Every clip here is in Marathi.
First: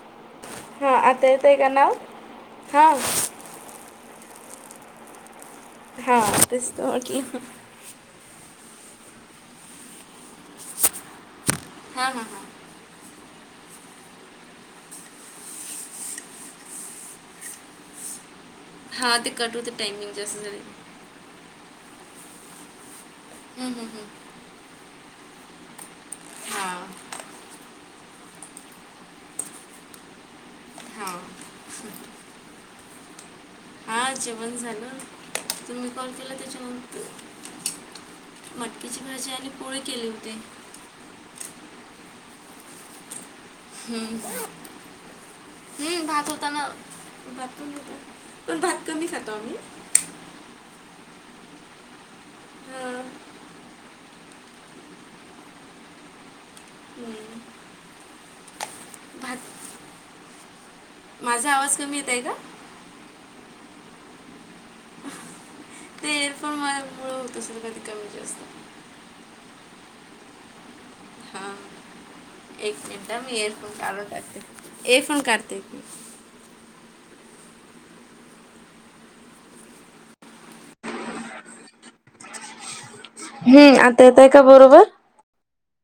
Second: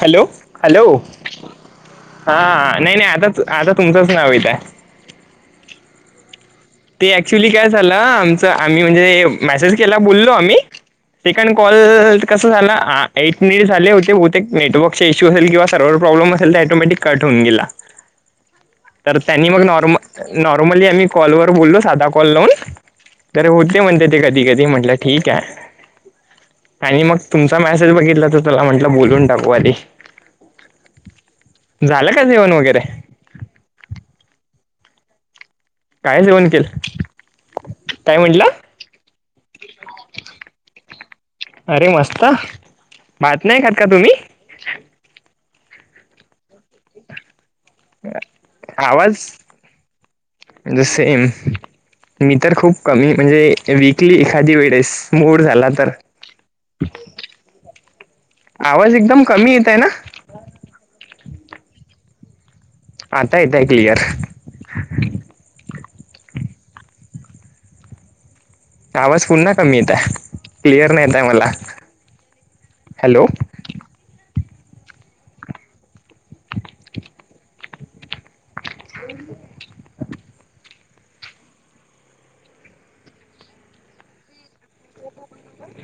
हॅलो हॅलो हां आता येत आहे का नाव हा नाही हां नाही आताच आता तुमचंच नाव येतय आहे. हां - ते ऍक्च्युली काय झालं आमच आम्ही म्हणजे मेसेज केला बोललो आम्ही - ते कणी हां कॉल हां हां कस झालं. एट मिनिट झाले होते बहुतेक ते नेटवर्क इशू असल किंवा सर्वर प्रॉब्लम असेल ऑटोमॅटिक कट होऊन गेला. ह [inaudible] तर त्यांनी मग नॉम झाले नॉर्मली हम्म, आम्ही कॉलवरर बोललो साधा कॉल लावून - तर होते हम्म, हम्म. म्हणते ते कधी कधी म्हटलं ठीक आहे - आणि हां मग तुमचा मेसेज बघितला तर त्याला म्हंटलं बोलून टाकू आधी हां झालं का जेवण वगैरे हा जेवण झालं तुम्ही कॉल काय केला जेवण केलं त्याच्यानंतर काय म्हटलं मटकीची भाजी आणि पोळी केली होते. अरे मस्त भात नाही खात का तुम्ही? हम्म हम्म भात होताना आवाज ज सेम मी तर खूप हां, कमी म्हणजे वीकली एखादी वेळेस, मोड झाला तर. हम्म. आवाज एकदम कमी येत भात आहे ना. माझा आवाज कमी येत आहे का? आता येतोय क्लियर. ते एरफोन मला मुळ होत सर, कधी कमी जास्त असत. आवाज पुन्हा कमी येत आहे. क्लिअर नाही येत आहे आवाज. हा एक मिनट मी एरफोन काडून टाकते एरफोन काढते. हो [unintelligible] हम् आता येतय का बरोबर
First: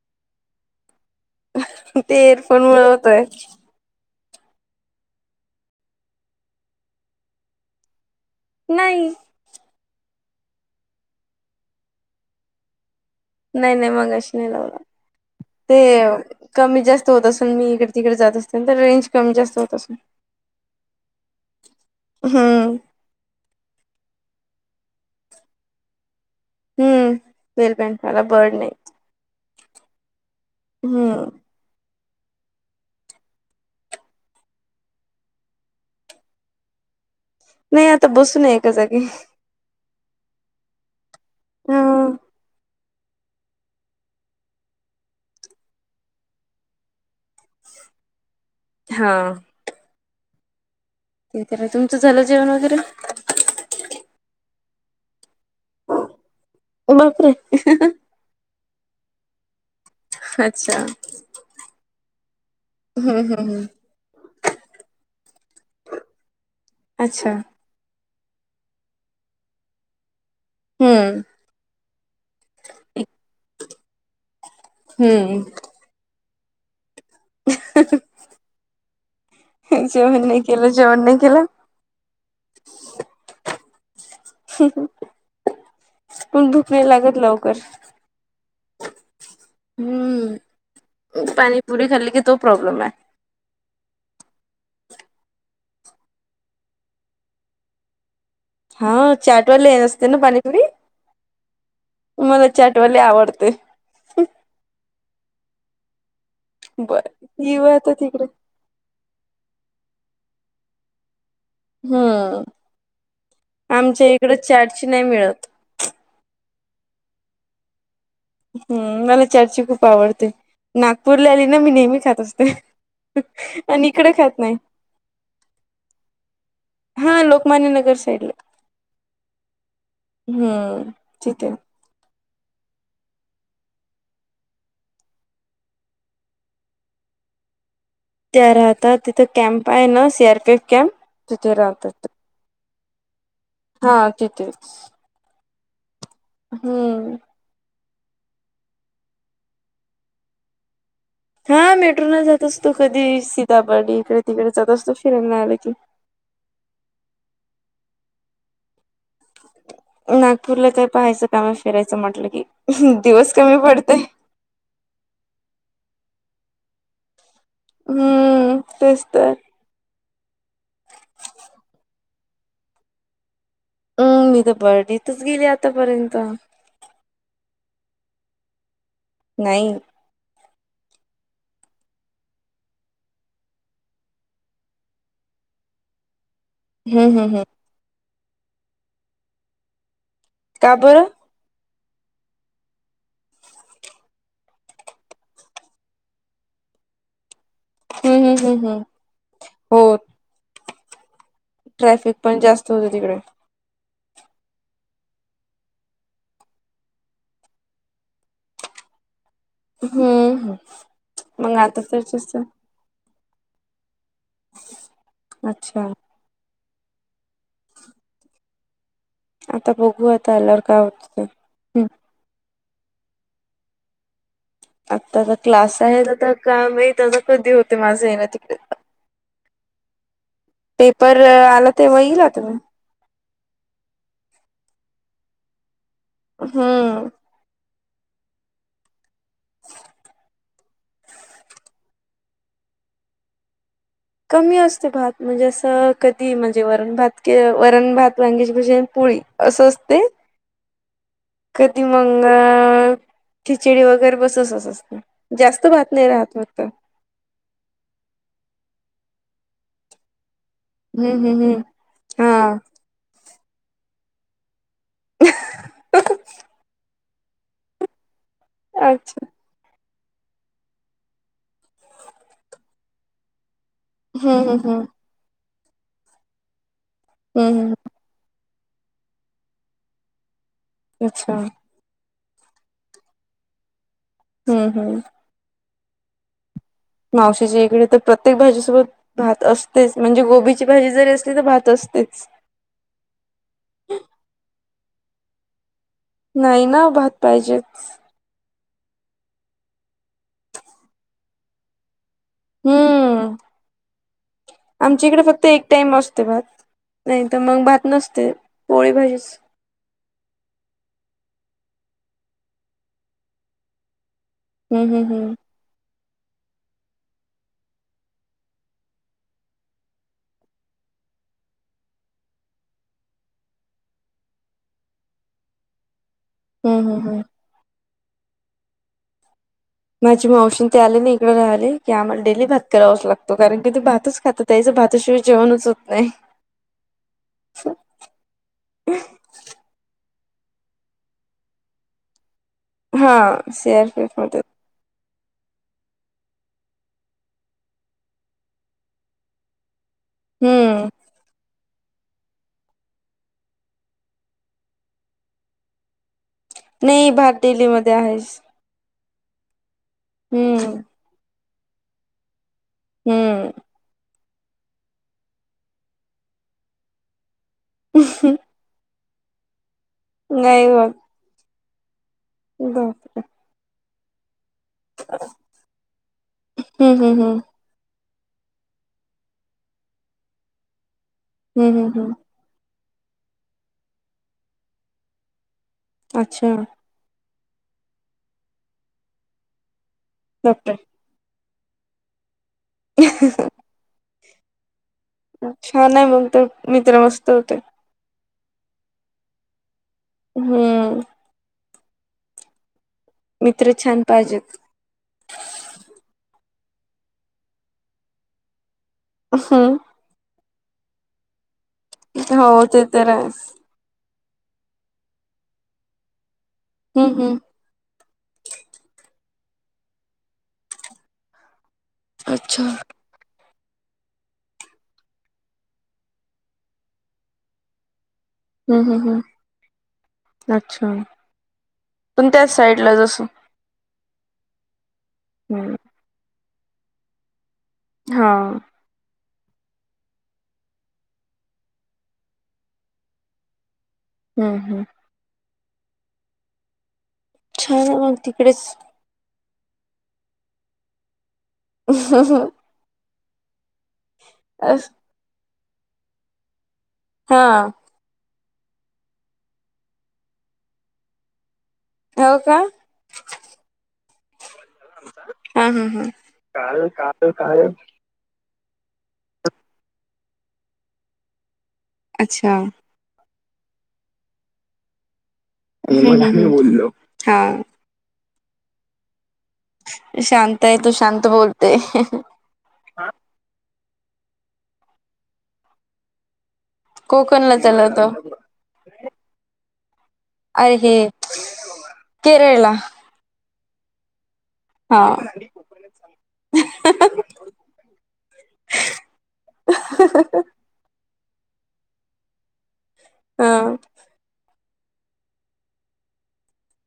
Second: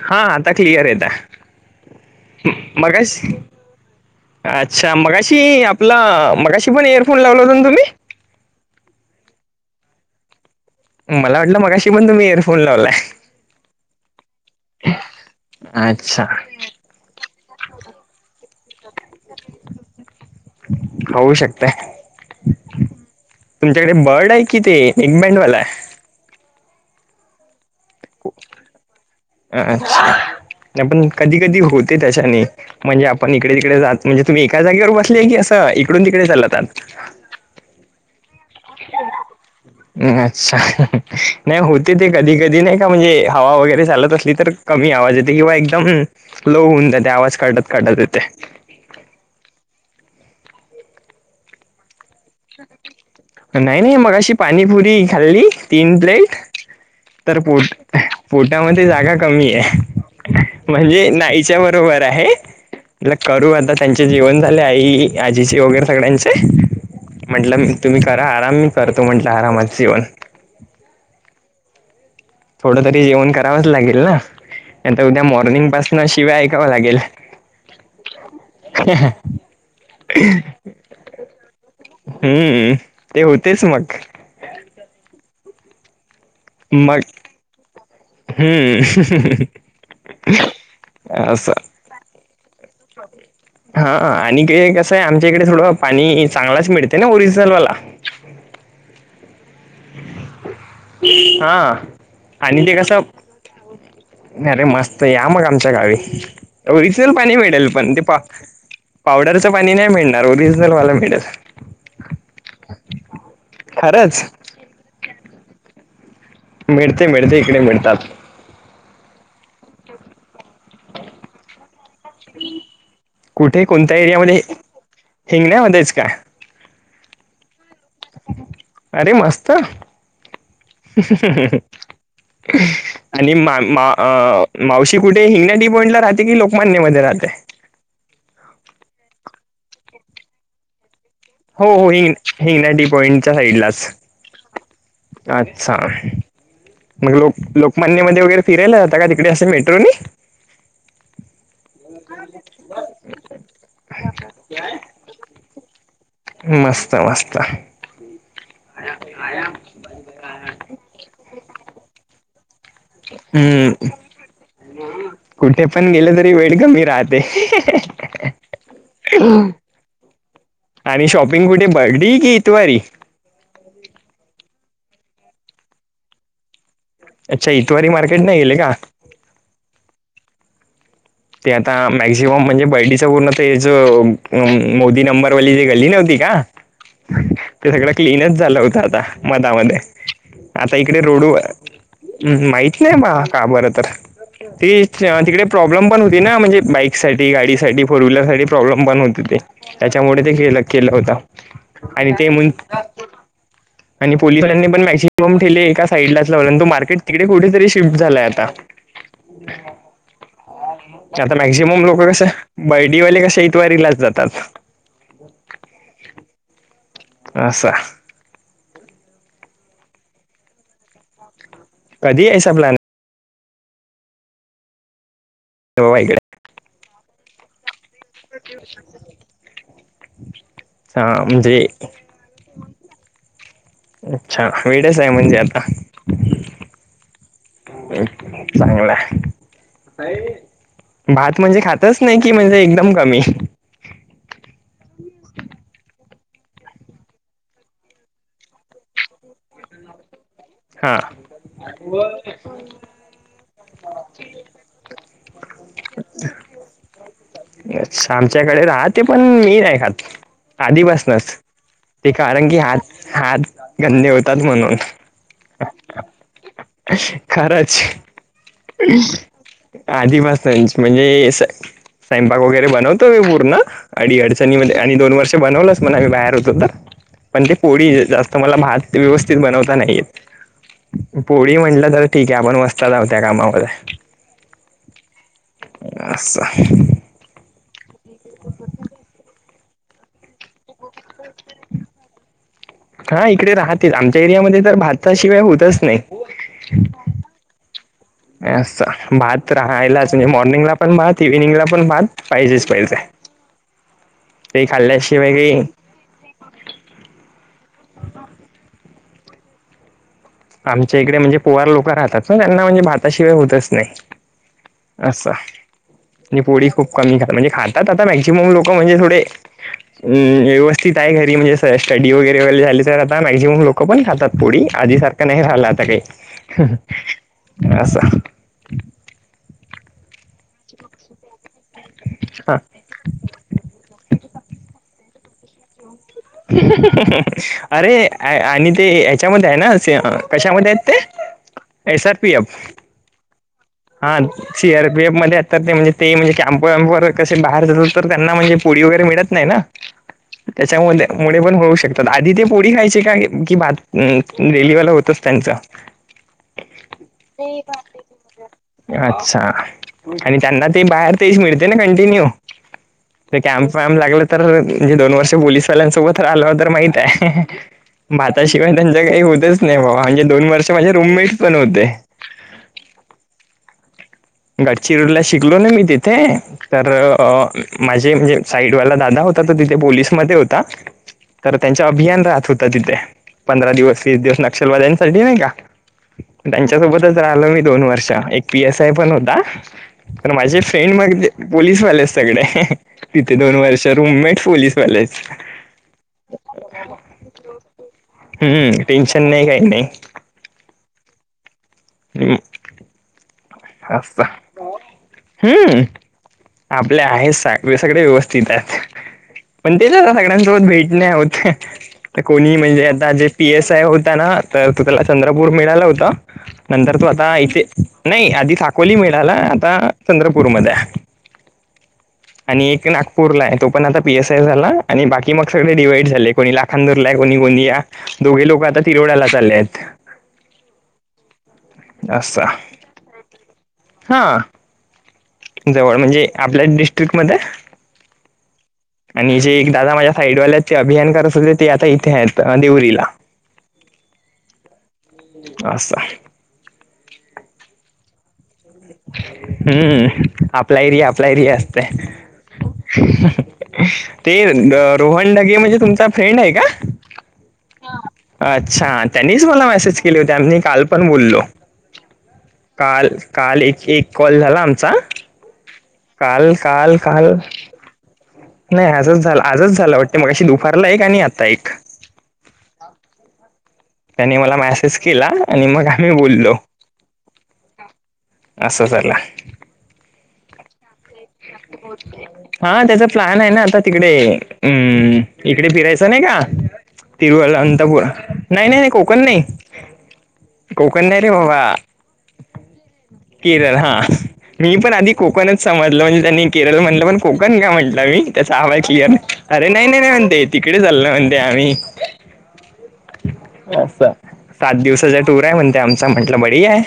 हा आता क्लिअर येत ते आहे, एअरफोन मुळे होतोय मगाशी - अच्छा मगाशी आपला मगाशी पण एयरफोन लावला होता ना तुम्ही नाही. मला वाटलं मगाशी पण तुम्ही एयरफोन लावलाय. नाही-नाही मगाअशी नाही लावला, ते. अच्छा कमी जास्त होत असेल, मी इकडे-तिकडे जात असेन तर रेंज कमी जास्त होत अस. होऊ शकतय हम्म. तुमच्याकडे बर्ड आहे कि, ते, एगमँडवाला आहे. हम्म वेलबन मला बर्ड नाही. अच्छा पण हम्म कधी-कधी होते त्याच्याने. म्हणजे आपण इकडे-तिकडे जात, म्हणजे तुम्ही एका जागेवर बसलीय की असं, इकडून तिकडे चालतात. नाही आता बसूनये एका जागी. ् अच्छा नाही, हा होते ते कधी-कधी नाही. का म्हणजे, हवा वगैरे चालत असली तर कमी आवाज येते किंवा एकदम. लो होऊन जातो, आवाज काढत-काढत येतोय. हा. ते तर तुमचं झालं जेवण वगैरे. नाही-नाही मगाआशी पाणीपुरी खाल्ली तीन प्लेट बापरे तर पोट पोटामध्ये जागा कमीय. अच्छा हम्म म्हणजे नाईच्या बरोबर आहे, म्हणलं हम्म करू हम्म आता त्यांचे जेवण झाले आई, आजीचे वगैरे सगळ्यांचे. अच्छा म्हंटलं मी तुम्ही करा आराम, मी करतो म्हटलं आरामात जेवन. हम्म. थोडं तरी जेवण करावंच लागेल ना, नाहीतर उद्या हम्म मॉर्निंग पास्न शिव्या ऐकावं लागेल. जेवण नाही केलं, जेवण नाही केलं. हम्म, ते होतेच मग. पण भुक नाही मग लागत लवकर. हम्म. हम्म असं पाणीपुरी खाल्ली की तो प्रॉब्लेमाय. हा आणि ते कसं आहे आमच्या इकडे थोडं पाणी चांगलाच मिळते ना ओरिजिनल वाला. हा चाटवाले न असते ना पाणीपुरी? हा मला आणि ते चाटवाले कसं आवडते. अरे मस्त या मग आमच्या गावी. बर ओरिजनल पाणी येऊ मिळेल पण आता ते पा तिकडे पावडरचं पाणी नाही मिळणार ओरिजनलवाला मिळयच हम्म आमच्या खरंच इकड चटची नाही मिळत मिळते मिळते इकडे मिळतात हम् मला चर्चा खूप आवडते नागपूरला आली ना मी नेहमी खात असते कुठे आणि कोणत्या इकडं खात एरियामध्ये नाही. हिंगण्यामध्येच का हा लोकमान्य नगर साईड ला. अरे मस्त. हम्म तिथे. आणि मा मा- मावशी कुठे हीनंदी पॉईंटला राहते की लोकमान्य मध्ये राहते? त्या राहता तिथं कॅम्प आहे ना सी आरपीएफ कॅम्प तिथे हो हो राहतात. हिंग हिंगना टी पॉइंटच्या साईडला हा तिथेच अच्छा हम्म. मग लोक लोकमान्यमध्येध्ये वगैरे फिरायला जात का तिकडे असे मेट्रो नाही हा मेट्रोला जात असतो कधी सीतापर्डी इकडे तिकडे जात असतो फिरयला आलं की मस्त मस्त अ आया नागपूरला काय पहायचं काम फिरायचं म्हटलं कि दिवस कमी हम्म पडतय कुठे पण गेले तरी वेळ कमी राहते हम्म तेच तर आहे आणि शॉपिंग कुठे बर्डी की इतवारी अम मी तर बर्डेतच गेली आतापर्यंत अच्छा इतवारी मार्केट नाही गेले का नाही ते आता मॅक्झिमम म्हणजे बर्डीचं पूर्ण ते ज मोदी नंबरवाली जे गली नव्हती का हम् हम हम ते सगळं क्लीनच झालं होतं आता मतामध्ये का आता इकडे बरं रोडू हम् माहत नाही म का बरं तर त तिकडे प्रॉब्लेम पण हो ते ना म्हणजे बाईक साठी गाडी साठी फोर हम्म व्हीलर साठी हम्म हम्म हम्म प्रॉब्लेम पण होते ते हो त्याच्यामुळे ते खेलं केला होता आणि ट्रॅफिक ते पण म्ह जास्त होत [unintelligible] आणि पोलिसांनी पण मॅक्सिमम ठेले एका साइडलाच लावला आणि तो मार्केट तिकडे कुठेतरी शिफ्ट झालाय आता ह हम्म आता मग मॅक्झिमम लोक तर कस तस बर्डीवाले कसे इतवारीलाच जातात अच्छा आसाा आता बघू आता एलर काय होत कधी असस प्लन आताचा क्लास आहे बाबा इकडे आता काम आता कधी होते माझं आहे ना तिकडे हा पेपर म्हणजे आला तेव्हा येईल तु अच्छा वेळेस आहे म्हणजे आता हम्म स भात म्हणजे खातच नाही की म्हणजे एकदम कमी कमी असते भात म्हणजे असं कधी म्हणजे वरण भात के वरण भात वांगीची भजे पुळी असं असते हा कधी मंग खिचडी वगैरे बसस असत जास्त भात नाही राहत फक्त च आमच्याकडे राहते पण मी नाही खात आधी हम्म बसनस हम्म हम्म ते कारण की हा हात हात गंदे होतात म्हणून [unintelligible] खरांच अच्छा आधीपासनाची म्हणजे स्वयंपाक वगैरे बनवतो मी पूर्ण अडी हम्म हम्म अडचणीमध्ये हम्म आणि दोन वर्ष बनवलंच म्हणा आम्ही बाहेर होतोत पण ते हम्म हम्म पोळी जास्त तम्हाला भात व्यवस्थित बनवता नाहीेत अच्छा पोळी म्हटलं तर ठीक आहे आपण बसत आह त्या कामामध्ये हम्म हम्म अच्छा मावशीच्या इकडे तर प्रत्येक भाजीसोबत भात असतेच म्हणजे गोबी भाजी जरी असली तर भात असते हा इकडे राहतेच आमच्या एरियामध्ये तर भातसाशिवाय होतच नाही नाही ना भात पाहिजेच भात राहायलाच नाही मॉर्निंगला पण भात इव्हिनिंगला पण भात पाहिजेच पाहिजे हम्म ते खाल्ल्याशिवाय काही नाही मस्त मात नाही तर मग भात नसते पोळी भाजीच आमच्या इकडे म्हणजे पोवार लोकं राहतात ना त्यांना म्हणजे भाताशिवाय होतच नाही हम्म हम्म अस हम्म आणि पोळी खूप कमी खातात म्हणजे खातात आता मॅक्झिमम लोक म्हणजे थोडे अम व्यवस्थित आहे घरी म्हणजे स्टडी वगैरे वगैरे झाली तर आता मॅक्झिमम लोक पण खातात पुडी आजी सारखं नाही राहिला आता काही हम्म हम्म हम्म. असं माझी मावशीन ते आले ना इकडे राहाले की आम्हाला डेली हा भात करावच लागत कारण की तू भातच खात त्याच भाताशिवाय जेवणच होत नाही अरे आणि ते हच्यामध्ये आहे ना कशामध्ये आहेत ते एस आर पी अफ हा सर हा सी आर पी एफ मध्ये आता ते म्हणजे ते म्हणजे कॅम्प वॅम्पवर कसे बाहेर जात तर त्यांना म्हणजे पोळी वगैरे मिळत नाही ना हम्म. त्याच्यामुळे मुळे पण होऊ शकत तर आधी ते पोळी खायचे का कि भात रेलीवाला होतच त्यांच नाही भार दिल्लीमध्येध्ये आहेस अच्छा आणि त्यांना हम्म ते बाहेर तेच मिळते ना कंटिन्यू ते हम्म. कॅम्प वॅम्प लागल म्हणे दोन वर्ष पोलीसवाल्यांसोबत आल तर माहित आहे भात किं त्यांच्या काही होतच नाही बाबा म्हणजे दोन नाही वर्ष बघ माझे रूमेट्स पण होते ब ब गडचिरोला शिकलो ना मी तिथे तर हम्म हम्म हम्म माझे म्हणजे साईडवाला दादा होता त तिथे पोलीसमध्येध्ये होता तर हम्म त्यांच हम्म हम्म अभियान राहत होतं तिथे पंधरा दिवस वीस दिवस नक्षलवाद्यांसाठी नाही का अच्छा. त्यांच्यासोबतच राहिल मी दोन वर्ष एक पी एस आय पण होता तर माझे डॉक्टर फ्रेंड मग ते पोलीसवाले सगळे तिथे दोन वर्ष रुममेट पोलीस पले छान आहे मग ते मित्र मस्त होते हम्मम टेन्शन नाही काही नाही हम्म हे मित्र छान पाहिजेत हम्म आपले आहेत सगळे व्यवस्थित आहेत पण हम्म तेच सगळ्यांसोबत भेटणे होते कोणी हो ते म्हणजे तर आता जे आहेच पी एस आय हो ना तर तू त्याला चंद्रपूर मिळाला होता नंतर तू हम्म आता हम्म इथे नाही आधी साकोली मिळाला आता चंद्रपूरमध्येध्ये आहे आणि अच्छा. एक ना पुूरला आहे तो पण आता पी एस आय झाला आणि बाकी मग सगळे डिवाइड झाले कोणी लाखांदूरला आहे कोणी कोणणी या दोघे लोक आता हम्म हम्म तिरोवडाला हम्म चालले आहेत. अच्छा पुण त्याच साईड ला जसो हा हम्म जवळ म्हणजे आपल्या डिस्ट्रिक्ट मध्ये हा आणि जे एक दादा माझ्या साईडवाल्यात ते अभियान करत होते ते आता इथे आहेत देवरीला हम्म हम् असछा. छान मग तिकडेच हम्म आपलाहीरी आपलायरी असते ते अस रोहनडगे म्हणजे तुमचा फ्रेंड आहे का हा अच्छा त्यांनीच मला मेसेज केली होतीनी काल पण बोललो हो का काल काल एक एक कॉल झाला आमचा ह ह ह का काल काय नाही असंच झालं आजच झालं वाटते मग अशी दुपारला एक आणि आता एक अच्छा ह. त्यांनी मला मेसेज केला आणि मग आम्ही हम्म, हम्म. बोललो हा अससं ला शांत आहे तू शांत बोलतेय हा त्याचा प्लॅन आहे ना आता तिकडे हम् इकडे फिरायचं नाही का तिरुव कोकणला चालला अनंतपुरा तो नाही नाही नाही कोकण नाही अरे हे कोक नाही रे बाबा केरळला केरळ हा मी पण हा आधी कोकणच समजल म्हणजे त्यांनी केरळ म्हटलं पण कोकण का म्हटलं मी त्याचा आवाज क्लिअर आहे अर नाही नाही म्हणतेेत तिकडे चाललं म्हणते आम्ही हा हम्म. असा सात दिवसाचा टूर आहे म्हण ते आमचा म्हटलं बडी आहे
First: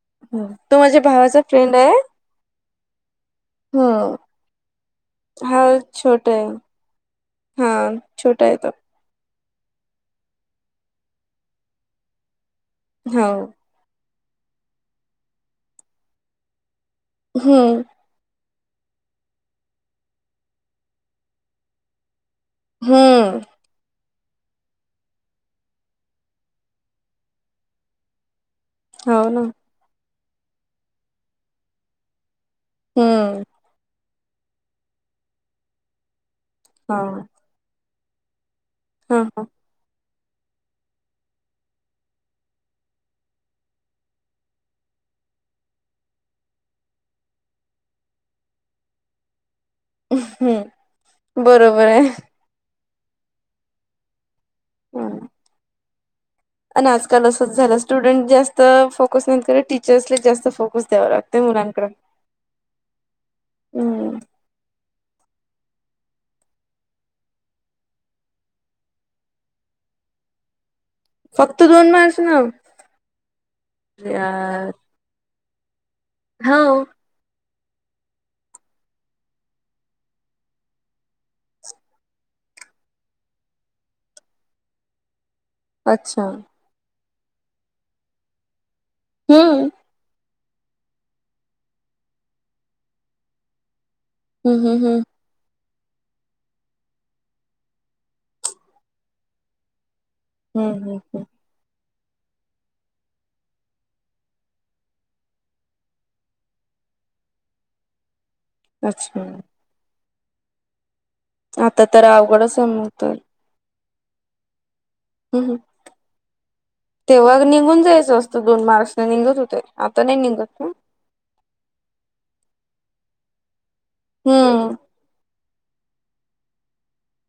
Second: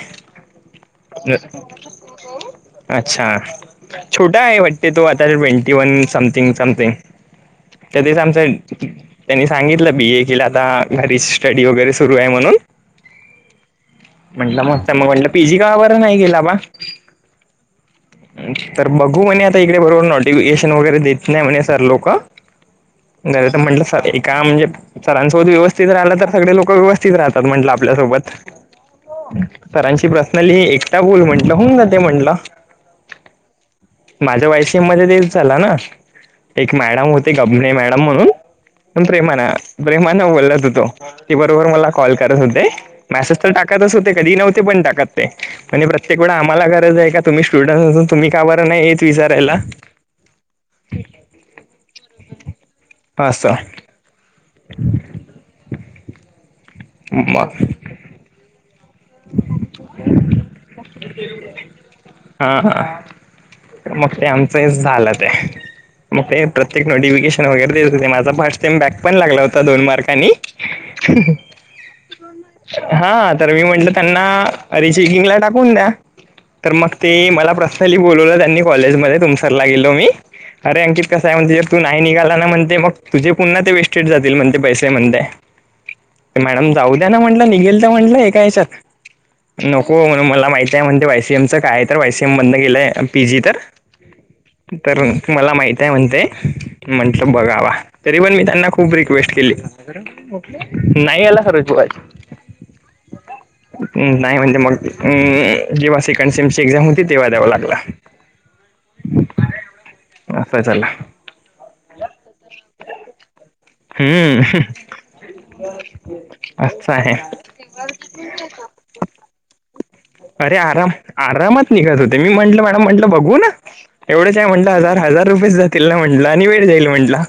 तो माझ्या भावाचा फ्रेंड आहे अच्छा हम्म छोटा आहे वाटते तो आता हा ट्वेंटी वन छोटा आहे समथिंग समथिंग हा त्या दिच छोटा आमचा आहे तो त्यांनी सांगितलं बी ए केला आता घरीची स्टडी वगैरे सुरू आहे म्हणून हो म्हटलं मस्त मग म्हटलं पीजी का बरं नाही गेला बा. हम्म तर बघू म्हणे आता इकडे बरोबर नोटिफिकेशन वगैरे देत नाही म्हणे सर लोक. हम्म घर तर म्हंटलं स एका म्हणजे सरांसोत व्यवस्थित राहिला तर सगळे लोक व्यवस्थित राहतात म्हटलं आपल्यासोबत हो ना सरांची प्रसनली एकटा बोल म्हंलं होऊ जा ते म्हंलं हम्म माझ्या वायसीम मध्ये झाला ना एक हा मॅडम होते कभने मॅडम म्हणून हा हा. प्रेमाणा प्रेमा न बोलत होतो ती बरोबर मला कॉल करत होते मॅसेज तर टाकतच होते कधी नव्हते पण टाकत ते म्हणज प्रत्येक वेळा आम्हाला गरज आहे का तुम्ही स्टुडंट् असून तुम्ही का बर नाहीेत विचारायला हम्म बरोबर आहे पा हम आणि आजकाल मग असंच झालं स्टुडंट जास्त फोकस नाहीत करत टीचर्सला जास्त फोकस द्यावं लागतं मुलांकडे हां मग हम्म. ते आमचं झालं ते मग ते प्रत्येक नोटिफिकेशन वगैरे देत होते माझा फस्ट टाइम बॅक पण लागला होता दोन मार्काने [unintelligible] फक्त दोन मार्क्स ना. हा तर मी म्हटलं त्यांना यार रिचेकिंग ला टाकून द्या तर हो. मग ते मला पर्सनली बोलवलं त्यांनी कॉलेजमध्येध्ये तुमसरला गेलो मी अरे अंकित कसं आहे म्हणते तू नाही निघाला ना म्हणते मग तुझे पुन्हा ते वेस्टेड जातील म्हणते पैसे म्हणते अच्छा मॅडम जाऊ द्या ना म्हटलं निघेल तर म्हटलं हे का याच्यात हम्म. नको मला माहिती आहे म्हणते वायसीएम चं काय तर वायसीएम मध गेलंय पी जी तर हम्म हम्म तर हम्म मला माहित आहे म्हणते म्हंटलं बघावा तरी पण मी त्यांना खूप रिक्वेस्ट केली हम्म हम्म नाही हम्म याला रिप्लाय नाही म्हणते मग अ जेव्हा सेकंड सेम ची एक्झाम होती तेव्हा द्यावा लागला अच्छा नसायचला आता तर अवगडचमतो हम्म हम् असं आहे तेव्हा निघून जायचं असतं दोन मार्चने निघत होतेय आता न नि अरे गात आराम आरामात निघत होते मी म्हटलं मॅडम म्हटलं बघू ना एवढेचय हम्म म्हटलं हजार हजार रुपयेच जात तला म्हटल आणि वेळ जाईल म्हंटला